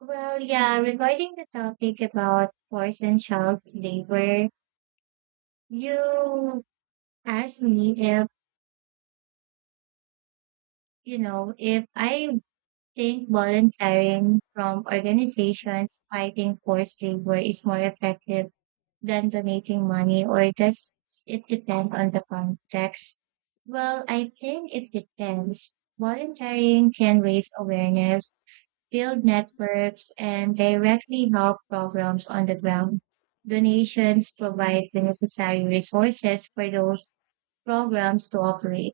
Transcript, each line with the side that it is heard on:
right: Well, yeah, regarding the topic about forced and child labor, you asked me if, if I think volunteering from organizations fighting forced labor is more effective than donating money, or does it depend on the context? Well, I think it depends. Volunteering can raise awareness, build networks, and directly help programs on the ground. Donations provide the necessary resources for those programs to operate.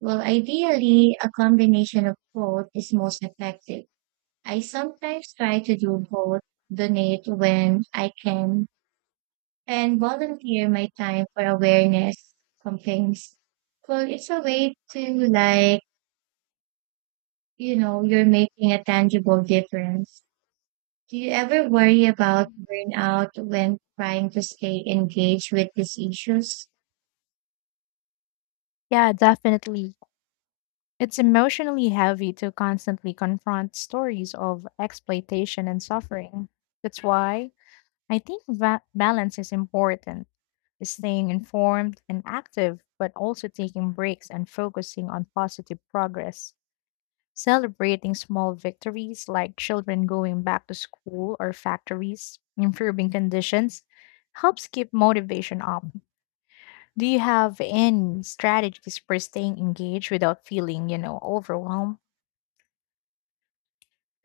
right: Well, ideally, a combination of both is most effective. I sometimes try to do both, donate when I can, and volunteer my time for awareness campaigns. Well, it's a way to like, you're making a tangible difference. Do you ever worry about burnout when trying to stay engaged with these issues?
left: Yeah, definitely. It's emotionally heavy to constantly confront stories of exploitation and suffering. That's why I think balance is important, staying informed and active, but also taking breaks and focusing on positive progress. Celebrating small victories like children going back to school or factories, improving conditions, helps keep motivation up. Do you have any strategies for staying engaged without feeling overwhelmed?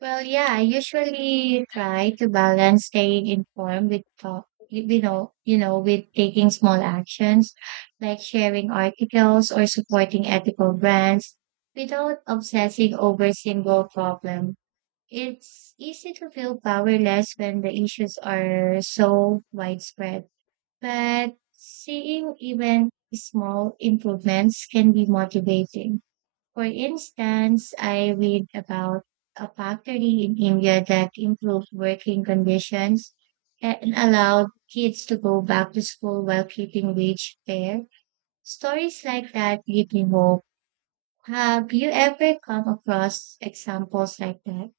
right: Well, yeah, I usually try to balance staying informed with talk, you you know, with taking small actions like sharing articles or supporting ethical brands without obsessing over single problem. It's easy to feel powerless when the issues are so widespread. But seeing even small improvements can be motivating. For instance, I read about a factory in India that improved working conditions and allowed kids to go back to school while keeping wage fair. Stories like that give me hope. Have you ever come across examples like that?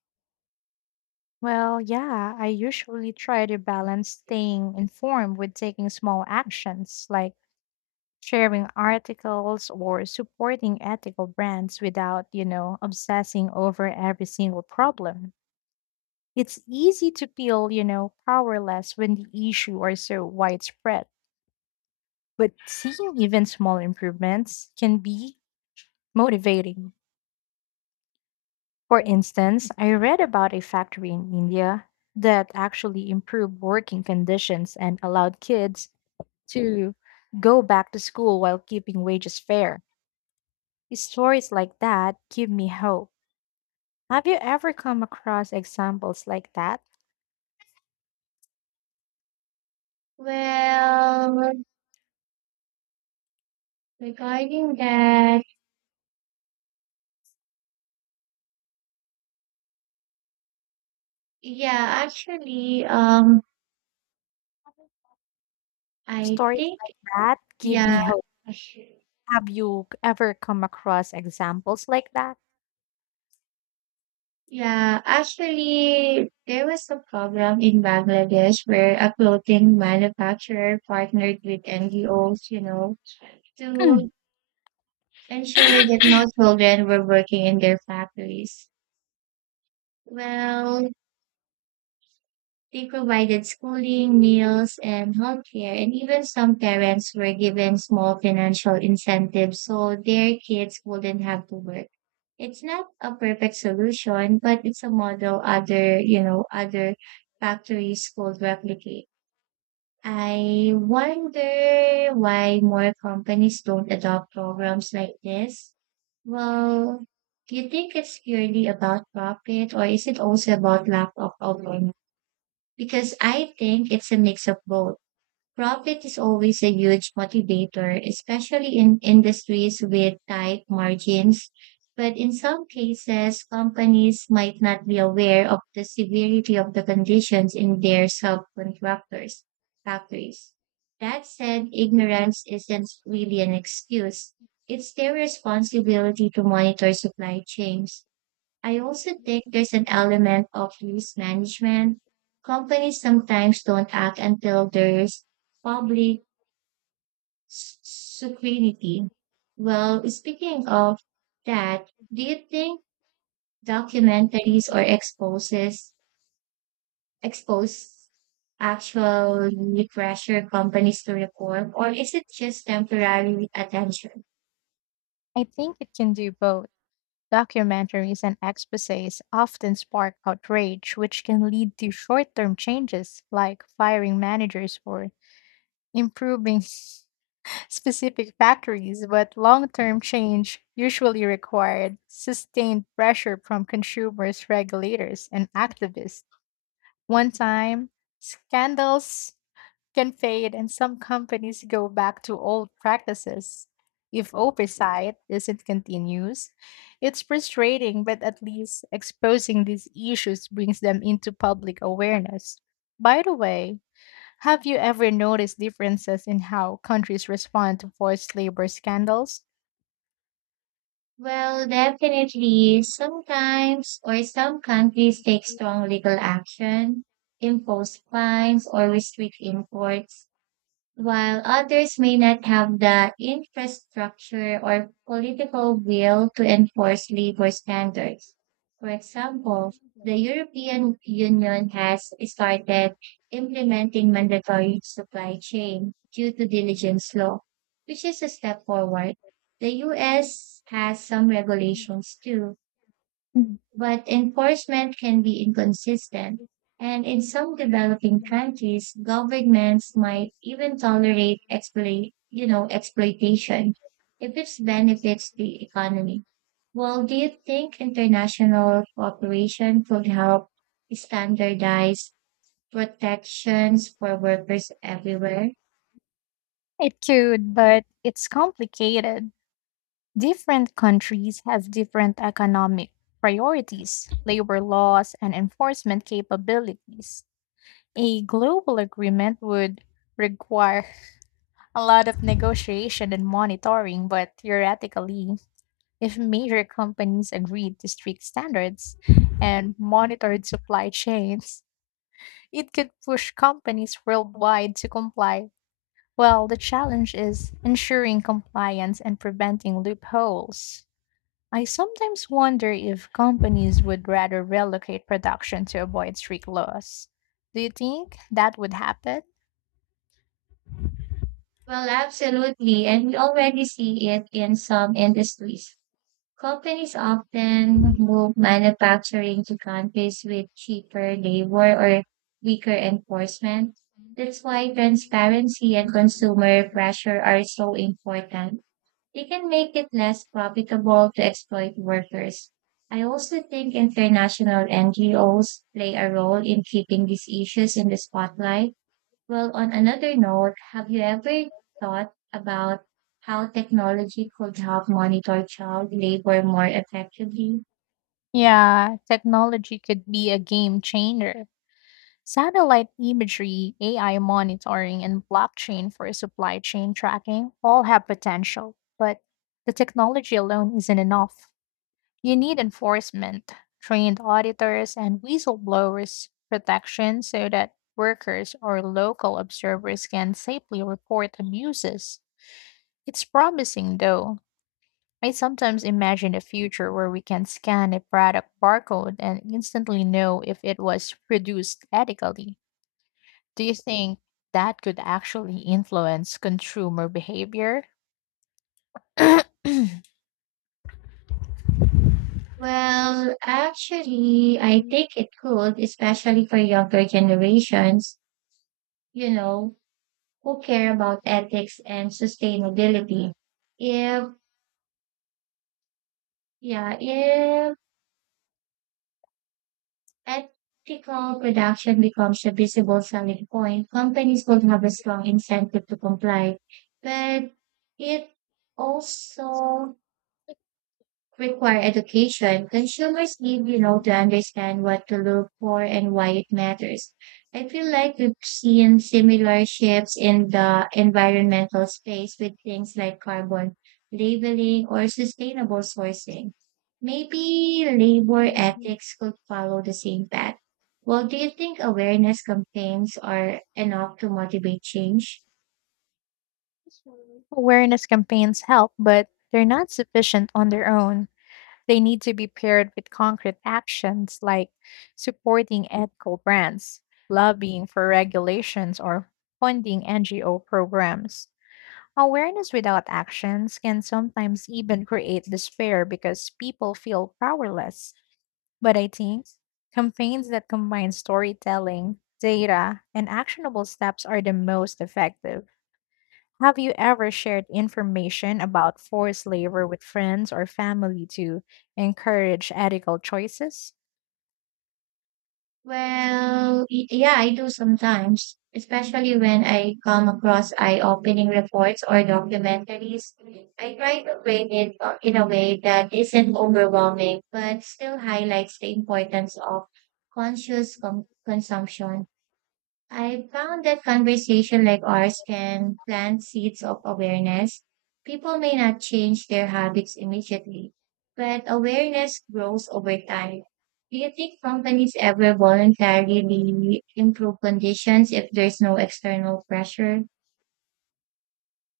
left: Well, yeah, I usually try to balance staying informed with taking small actions like sharing articles or supporting ethical brands without obsessing over every single problem. It's easy to feel powerless when the issue are so widespread, but seeing even small improvements can be motivating. For instance, I read about a factory in India that actually improved working conditions and allowed kids to go back to school while keeping wages fair. Stories like that give me hope. Have you ever come across examples like that?
right: Well, regarding that, yeah, actually, I
left: Stories
right: think
left: like that give
right: yeah,
left: me hope. Have you ever come across examples like that?
right: yeah. Actually, there was a problem in Bangladesh where a clothing manufacturer partnered with NGOs, to ensure that no children were working in their factories. Well, they provided schooling, meals, and healthcare, and even some parents were given small financial incentives so their kids wouldn't have to work. It's not a perfect solution, but it's a model other factories could replicate. I wonder why more companies don't adopt programs like this. Well, do you think it's purely about profit or is it also about lack of awareness? Because I think it's a mix of both. Profit is always a huge motivator, especially in industries with tight margins. But in some cases, companies might not be aware of the severity of the conditions in their subcontractors' factories. That said, ignorance isn't really an excuse. It's their responsibility to monitor supply chains. I also think there's an element of risk management. Companies sometimes don't act until there's public scrutiny. Well, speaking of that, do you think documentaries or expose actually pressure companies to reform, or is it just temporary attention?
left: I think it can do both. Documentaries and exposés often spark outrage, which can lead to short term changes like firing managers or improving specific factories, but long term change usually required sustained pressure from consumers, regulators, and activists. One time, scandals can fade and some companies go back to old practices. If oversight isn't continuous, it's frustrating, but at least exposing these issues brings them into public awareness. By the way, have you ever noticed differences in how countries respond to forced labor scandals?
right: Well, definitely. Sometimes or some countries take strong legal action, impose fines, or restrict imports. While others may not have the infrastructure or political will to enforce labor standards. For example, the European Union has started implementing mandatory supply chain due to diligence law, which is a step forward. The US has some regulations too, but enforcement can be inconsistent. And in some developing countries, governments might even tolerate exploitation if it benefits the economy. Well, do you think international cooperation could help standardize protections for workers everywhere?
left: It could, but it's complicated. Different countries have different economic priorities, labor laws, and enforcement capabilities. A global agreement would require a lot of negotiation and monitoring, but theoretically, if major companies agreed to strict standards and monitored supply chains, it could push companies worldwide to comply. Well, the challenge is ensuring compliance and preventing loopholes. I sometimes wonder if companies would rather relocate production to avoid strict laws. Do you think that would happen?
right: Well, absolutely. And we already see it in some industries. Companies often move manufacturing to countries with cheaper labor or weaker enforcement. That's why transparency and consumer pressure are so important. They can make it less profitable to exploit workers. I also think international NGOs play a role in keeping these issues in the spotlight. Well, on another note, have you ever thought about how technology could help monitor child labor more effectively?
left: Yeah, technology could be a game changer. Satellite imagery, AI monitoring, and blockchain for supply chain tracking all have potential, but the technology alone isn't enough. You need enforcement, trained auditors, and whistleblowers protection so that workers or local observers can safely report abuses. It's promising though. I sometimes imagine a future where we can scan a product barcode and instantly know if it was produced ethically. Do you think that could actually influence consumer behavior?
right: Well, actually, I think it could, especially for younger generations, you know, who care about ethics and sustainability. If, yeah, if ethical production becomes a visible selling point. Companies would have a strong incentive to comply, but it also require education, consumers need to understand what to look for and why it matters. I feel like we've seen similar shifts in the environmental space with things like carbon labeling or sustainable sourcing. Maybe labor ethics could follow the same path. Well, do you think awareness campaigns are enough to motivate change?
left: Awareness campaigns help, but they're not sufficient on their own. They need to be paired with concrete actions like supporting ethical brands, lobbying for regulations, or funding NGO programs. Awareness without actions can sometimes even create despair because people feel powerless. But I think campaigns that combine storytelling, data, and actionable steps are the most effective. Have you ever shared information about forced labor with friends or family to encourage ethical choices?
right: Well, yeah, I do sometimes, especially when I come across eye-opening reports or documentaries. I try to frame it in a way that isn't overwhelming, but still highlights the importance of conscious consumption. I found that conversation like ours can plant seeds of awareness. People may not change their habits immediately, but awareness grows over time. Do you think companies ever voluntarily improve conditions if there's no external pressure?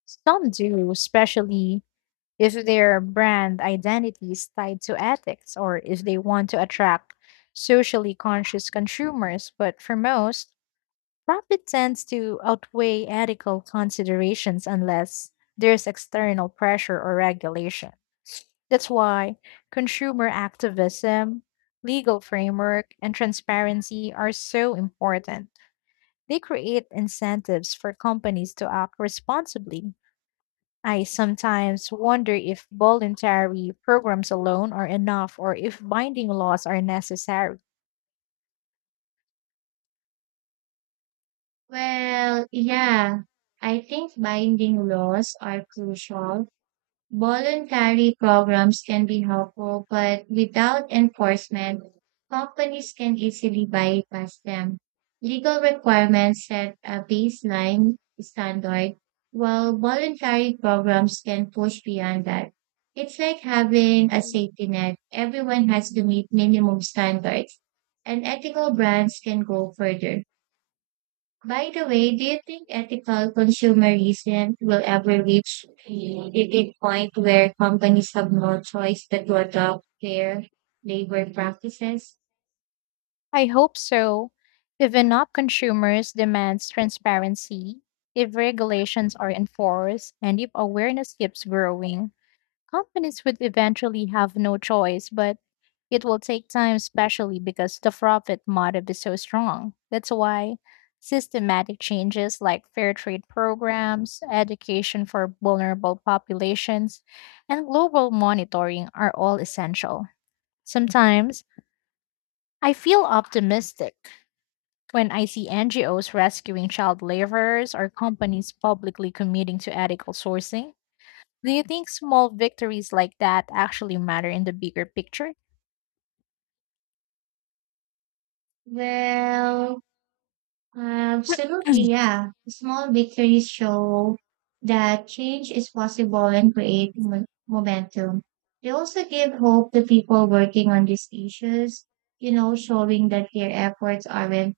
left: Some do, especially if their brand identity is tied to ethics or if they want to attract socially conscious consumers. But for most, profit tends to outweigh ethical considerations unless there's external pressure or regulation. That's why consumer activism, legal framework, and transparency are so important. They create incentives for companies to act responsibly. I sometimes wonder if voluntary programs alone are enough or if binding laws are necessary.
right: Well, yeah, I think binding laws are crucial. Voluntary programs can be helpful, but without enforcement, companies can easily bypass them. Legal requirements set a baseline standard, while voluntary programs can push beyond that. It's like having a safety net. Everyone has to meet minimum standards, and ethical brands can go further. By the way, do you think ethical consumerism will ever reach a tipping point where companies have no choice but to adopt fair labor practices?
left: I hope so. If enough consumers demands transparency. If regulations are enforced and if awareness keeps growing, companies would eventually have no choice, but it will take time, especially because the profit motive is so strong. That's why systematic changes like fair trade programs, education for vulnerable populations, and global monitoring are all essential. Sometimes I feel optimistic when I see NGOs rescuing child laborers or companies publicly committing to ethical sourcing, do you think small victories like that actually matter in the bigger picture?
right: Well, absolutely, yeah. Small victories show that change is possible and create momentum. They also give hope to people working on these issues, showing that their efforts aren't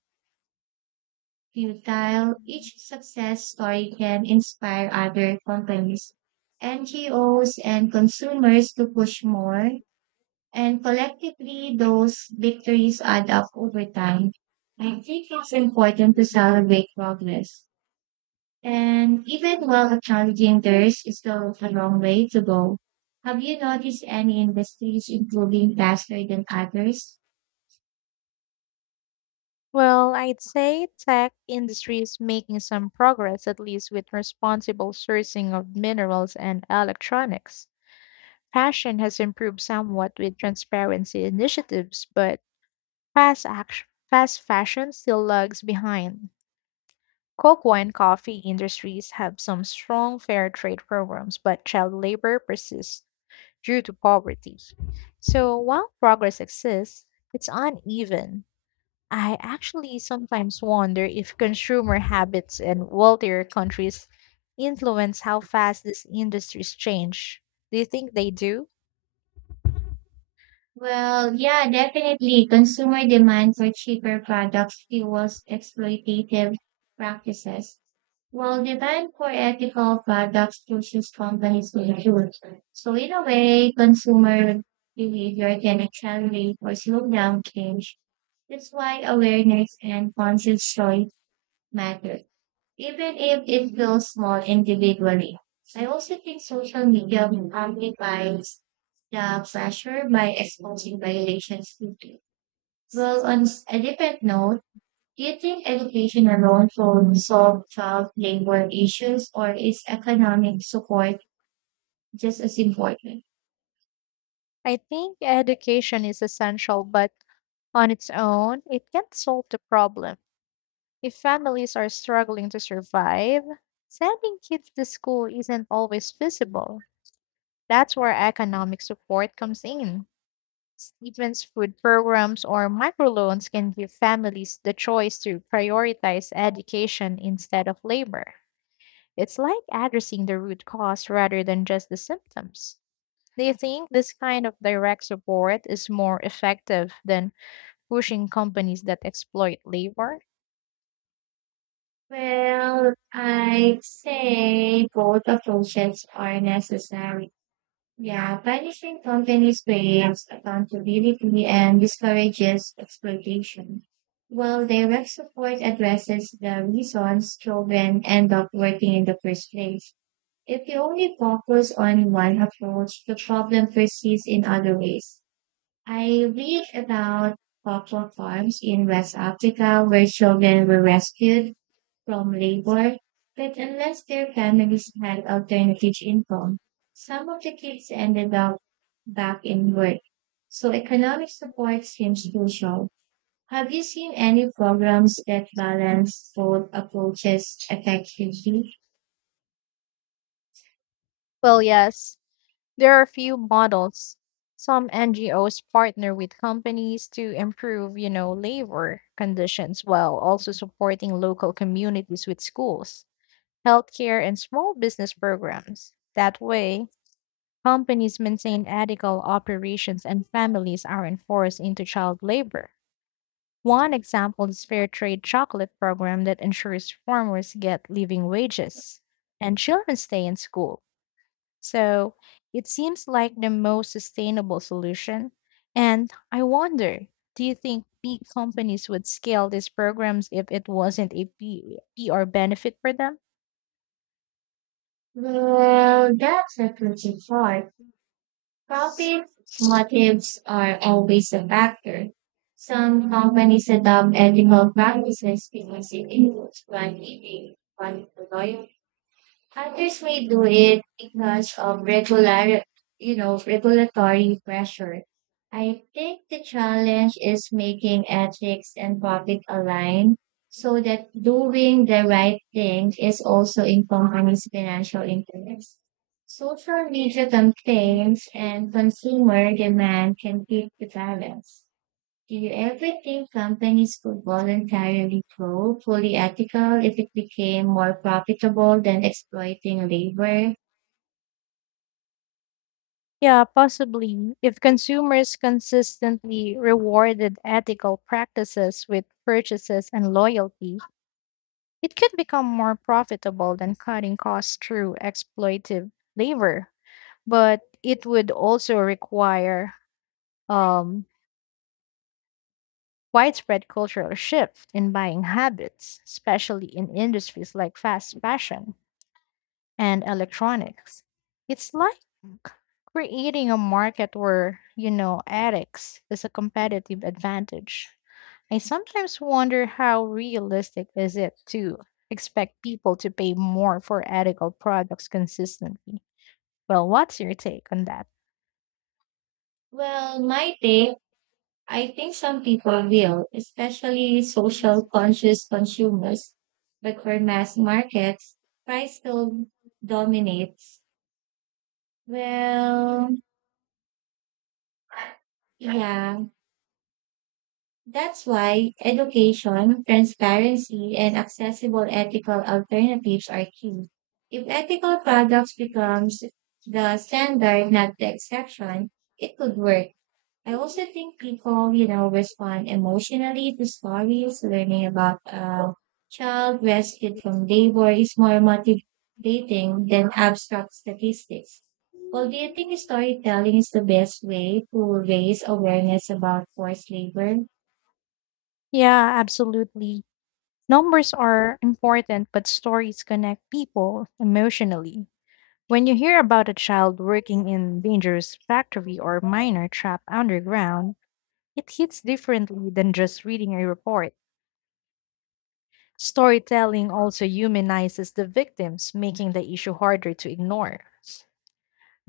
right: futile, each success story can inspire other companies, NGOs, and consumers to push more. And collectively, those victories add up over time. I think it's important to celebrate progress. And even while acknowledging theirs is still a long way to go. Have you noticed any industries improving faster than others?
left: Well, I'd say tech industry is making some progress, at least with responsible sourcing of minerals and electronics. Fashion has improved somewhat with transparency initiatives, but fast fashion still lags behind. Cocoa and coffee industries have some strong fair trade programs, but child labor persists due to poverty. So while progress exists, it's uneven. I actually sometimes wonder if consumer habits in wealthier countries influence how fast these industries change. Do you think they do?
right: Well, yeah, definitely. Consumer demand for cheaper products fuels exploitative practices, while demand for ethical products pushes companies to improve. So, in a way, consumer behavior can accelerate or slow down change. That's why awareness and conscious choice matter even if it feels small individually. I also think social media amplifies the pressure by exposing violations quickly. Well, on a different note, do you think education alone can solve child labor issues or is economic support just as important?
left: I think education is essential, but on its own, it can't solve the problem. If families are struggling to survive, sending kids to school isn't always feasible. That's where economic support comes in. Stevens food programs or microloans can give families the choice to prioritize education instead of labor. It's like addressing the root cause rather than just the symptoms. Do you think this kind of direct support is more effective than pushing companies that exploit labor?
right: Well, I'd say both approaches are necessary. Yeah, punishing companies creates accountability and discourages exploitation, while direct support addresses the reasons children end up working in the first place. If you only focus on one approach, the problem persists in other ways. I read about cocoa farms in West Africa where children were rescued from labor, but unless their families had alternative income, some of the kids ended up back in work. So economic support seems crucial. Have you seen any programs that balance both approaches effectively?
left: Well, yes. There are a few models. Some NGOs partner with companies to improve labor conditions while also supporting local communities with schools, healthcare, and small business programs. That way, companies maintain ethical operations and families aren't forced into child labor. One example is Fair Trade Chocolate Program that ensures farmers get living wages and children stay in school. So it seems like the most sustainable solution. And I wonder, do you think big companies would scale these programs if it wasn't a PR benefit for them?
right: Well, that's a tricky part. Profit motives are always a factor. Some companies adopt ethical practices because it includes brand loyalty, others may do it because of regulatory pressure. I think the challenge is making ethics and profit align so that doing the right thing is also in companies' financial interests. Social media
left: Mm.
right: campaigns and consumer demand can keep the balance. Do you ever think companies could voluntarily go fully ethical if it became more profitable than exploiting labor?
left: Yeah, possibly. If consumers consistently rewarded ethical practices with purchases and loyalty, it could become more profitable than cutting costs through exploitive labor. But it would also require um, widespread cultural shift in buying habits, especially in industries like fast fashion and electronics. It's like creating a market where ethics is a competitive advantage. I sometimes wonder how realistic is it to expect people to pay more for ethical products consistently. Well, what's your take on that?
right: Well, my take, I think some people will, especially social conscious consumers. But for mass markets, price still dominates. Well, yeah. That's why education, transparency, and accessible ethical alternatives are key. If ethical products becomes the standard, not the exception, it could work. I also think people, respond emotionally to stories. Learning about a child rescued from labor is more motivating than abstract statistics. Well, do you think storytelling is the best way to raise awareness about forced labor?
left: Yeah, absolutely. Numbers are important, but stories connect people emotionally. When you hear about a child working in dangerous factory or miner trapped underground, it hits differently than just reading a report. Storytelling also humanizes the victims, making the issue harder to ignore.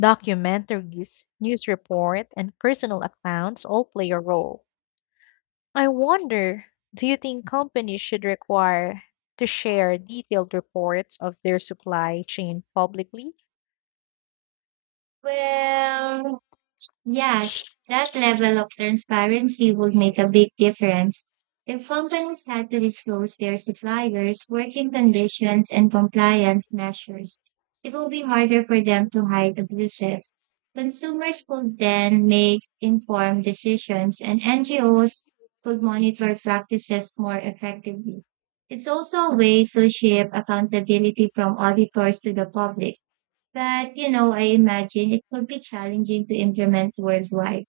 left: Documentaries, news report, and personal accounts all play a role. I wonder, do you think companies should require to share detailed reports of their supply chain publicly?
right: Well, yes, that level of transparency would make a big difference. If companies had to disclose their suppliers, working conditions, and compliance measures, it will be harder for them to hide abuses. Consumers could then make informed decisions, and NGOs could monitor practices more effectively. It's also a way to shift accountability from auditors to the public, but I imagine it could be challenging to implement worldwide.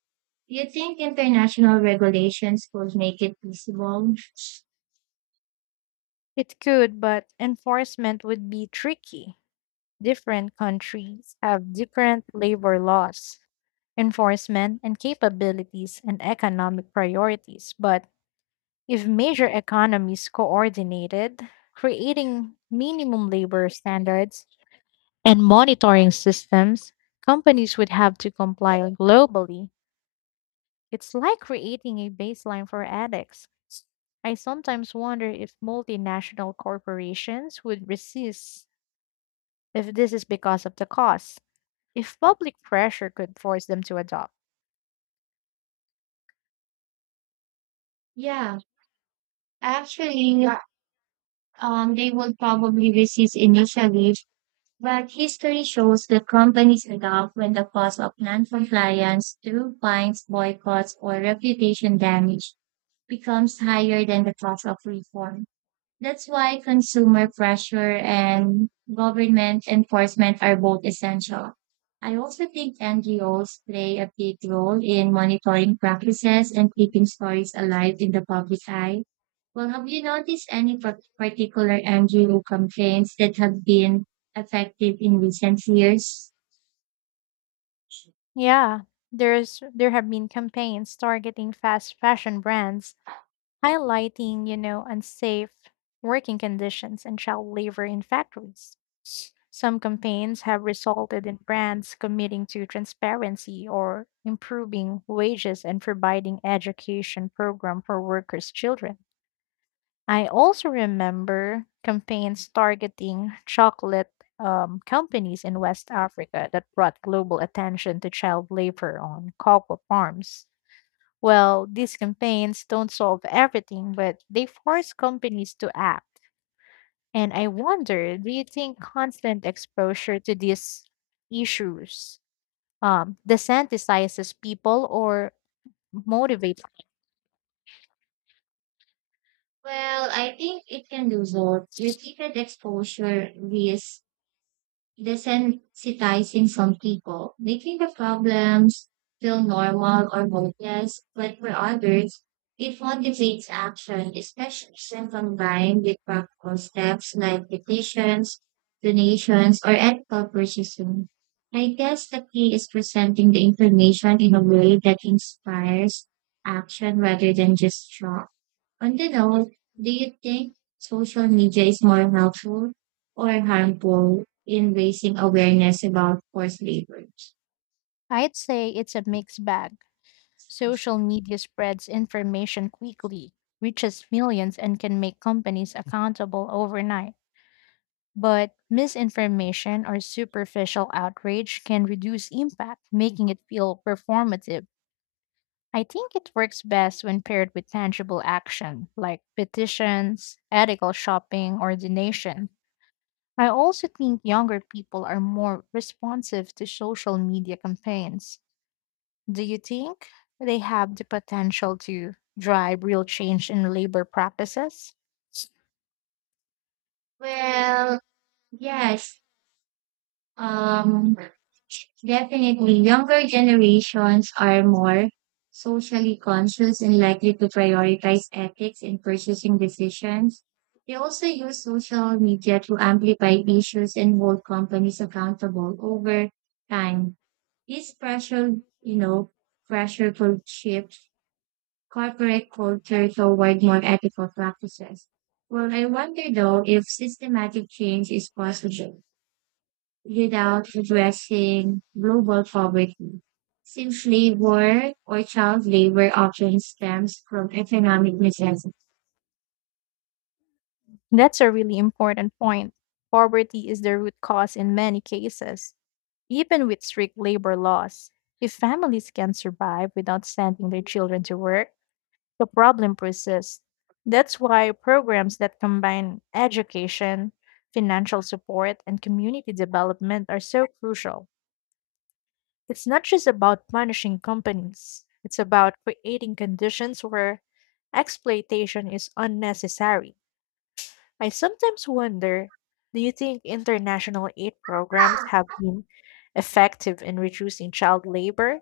right: Do you think international regulations could make it feasible?
left: It could, but enforcement would be tricky. Different countries have different labor laws, enforcement and capabilities and economic priorities, but if major economies coordinated, creating minimum labor standards and monitoring systems, companies would have to comply globally. It's like creating a baseline for addicts. I sometimes wonder if multinational corporations would resist if this is because of the cost, if public pressure could force them to adopt.
right: Yeah, actually, they would probably resist initially, but history shows that companies adapt when the cost of non-compliance through fines, boycotts, or reputation damage becomes higher than the cost of reform. That's why consumer pressure and government enforcement are both essential. I also think NGOs play a big role in monitoring practices and keeping stories alive in the public eye. Well, have you noticed any particular NGO campaigns that have been effective in recent years?
left: Yeah, there have been campaigns targeting fast fashion brands highlighting unsafe working conditions and child labor in factories. Some campaigns have resulted in brands committing to transparency or improving wages and providing education program for workers' children. I also remember campaigns targeting chocolate companies in West Africa that brought global attention to child labor on cocoa farms. Well, these campaigns don't solve everything, but they force companies to act. And I wonder, do you think constant exposure to these issues desensitizes people or motivates?
right: Well, I think it can do both. Repeated exposure risks desensitizing some people, making the problems feel normal or hopeless, but for others, it motivates action, especially when combined with practical steps like petitions, donations, or ethical purchasing. I guess the key is presenting the information in a way that inspires action rather than just shock. On the whole, do you think social media is more helpful or harmful in raising awareness about forced labor?
left: I'd say it's a mixed bag. Social media spreads information quickly, reaches millions, and can make companies accountable overnight. But misinformation or superficial outrage can reduce impact, making it feel performative. I think it works best when paired with tangible action like petitions, ethical shopping, or donation. I also think younger people are more responsive to social media campaigns. Do you think they have the potential to drive real change in labor practices?
right: Well, yes. Um, Definitely, younger generations are more socially conscious and likely to prioritize ethics in purchasing decisions. They also use social media to amplify issues and hold companies accountable over time. This pressure, you know, Pressure could shift corporate culture toward more ethical practices. Well, I wonder though if systematic change is possible without addressing global poverty, since labor or child labor often stems from economic necessity.
left: That's a really important point. Poverty is the root cause in many cases, even with strict labor laws. If families can survive without sending their children to work, the problem persists. That's why programs that combine education, financial support, and community development are so crucial. It's not just about punishing companies, it's about creating conditions where exploitation is unnecessary. I sometimes wonder, do you think international aid programs have been effective in reducing child labor?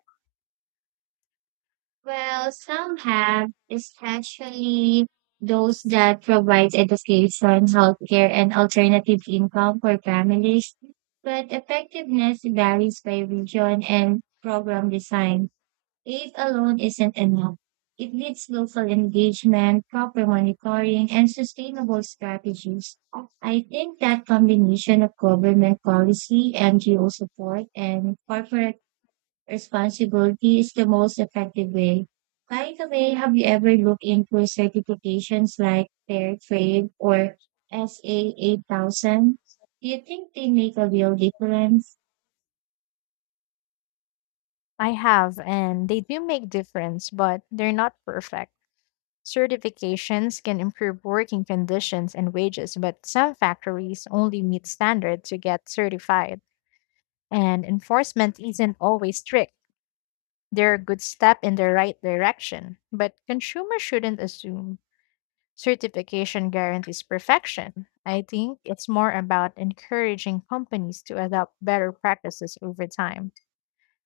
right: Well, some have, especially those that provide education, healthcare, and alternative income for families. But effectiveness varies by region and program design. Aid alone isn't enough. It needs local engagement, proper monitoring, and sustainable strategies. I think that combination of government policy, NGO support, and corporate responsibility is the most effective way. By the way, have you ever looked into certifications like Fair Trade or SA 8000? Do you think they make a real difference?
left: I have, and they do make difference, but they're not perfect. Certifications can improve working conditions and wages, but some factories only meet standards to get certified, and enforcement isn't always strict. They're a good step in the right direction, but consumers shouldn't assume certification guarantees perfection. I think it's more about encouraging companies to adopt better practices over time.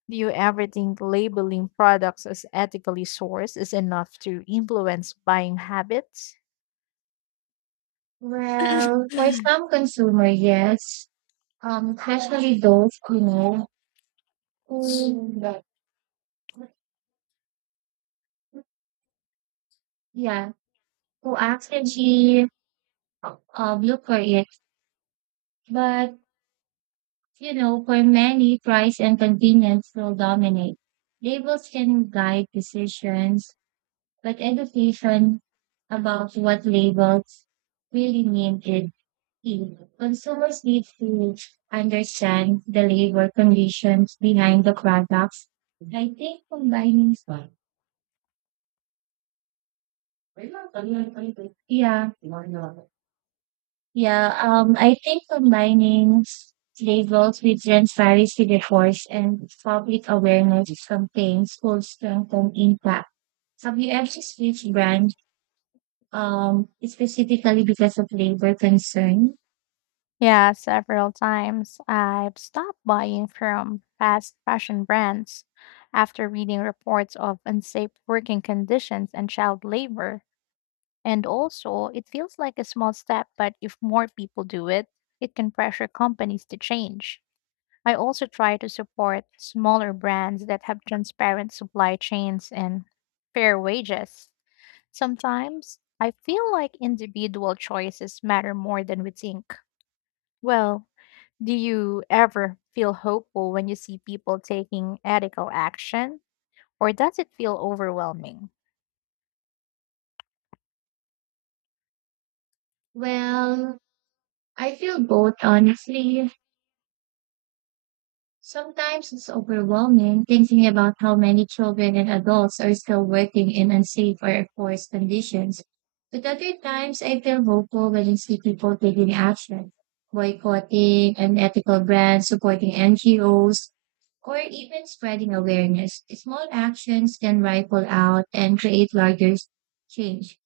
left: Do you ever think labeling products as ethically sourced is enough to influence buying habits?
right: Well, for some consumer, yes. Especially those who yeah who actually look for it, but you know, for many, price and convenience will dominate. Labels can guide decisions, but education about what labels really mean is key. Consumers need to understand the labor conditions behind the products. I think yeah, Yeah, I think combining labels with transparency reports and public awareness campaigns could strengthen impact. Have you ever switched brand specifically because of labor concern?
left: Yeah, several times I've stopped buying from fast fashion brands after reading reports of unsafe working conditions and child labor. And also, it feels like a small step, but if more people do it, it can pressure companies to change. I also try to support smaller brands that have transparent supply chains and fair wages. Sometimes I feel like individual choices matter more than we think. Well, do you ever feel hopeful when you see people taking ethical action, or does it feel overwhelming?
right: Well, I feel both, honestly. Sometimes it's overwhelming thinking about how many children and adults are still working in unsafe or forced conditions. But other times, I feel hopeful when I see people taking action, boycotting unethical brands, supporting NGOs, or even spreading awareness. Small actions can ripple out and create larger change.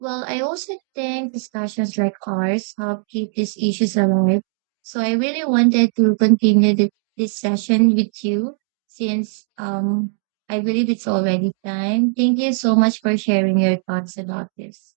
right: Well, I also think discussions like ours help keep these issues alive. So I really wanted to continue this session with you since I believe it's already time. Thank you so much for sharing your thoughts about this.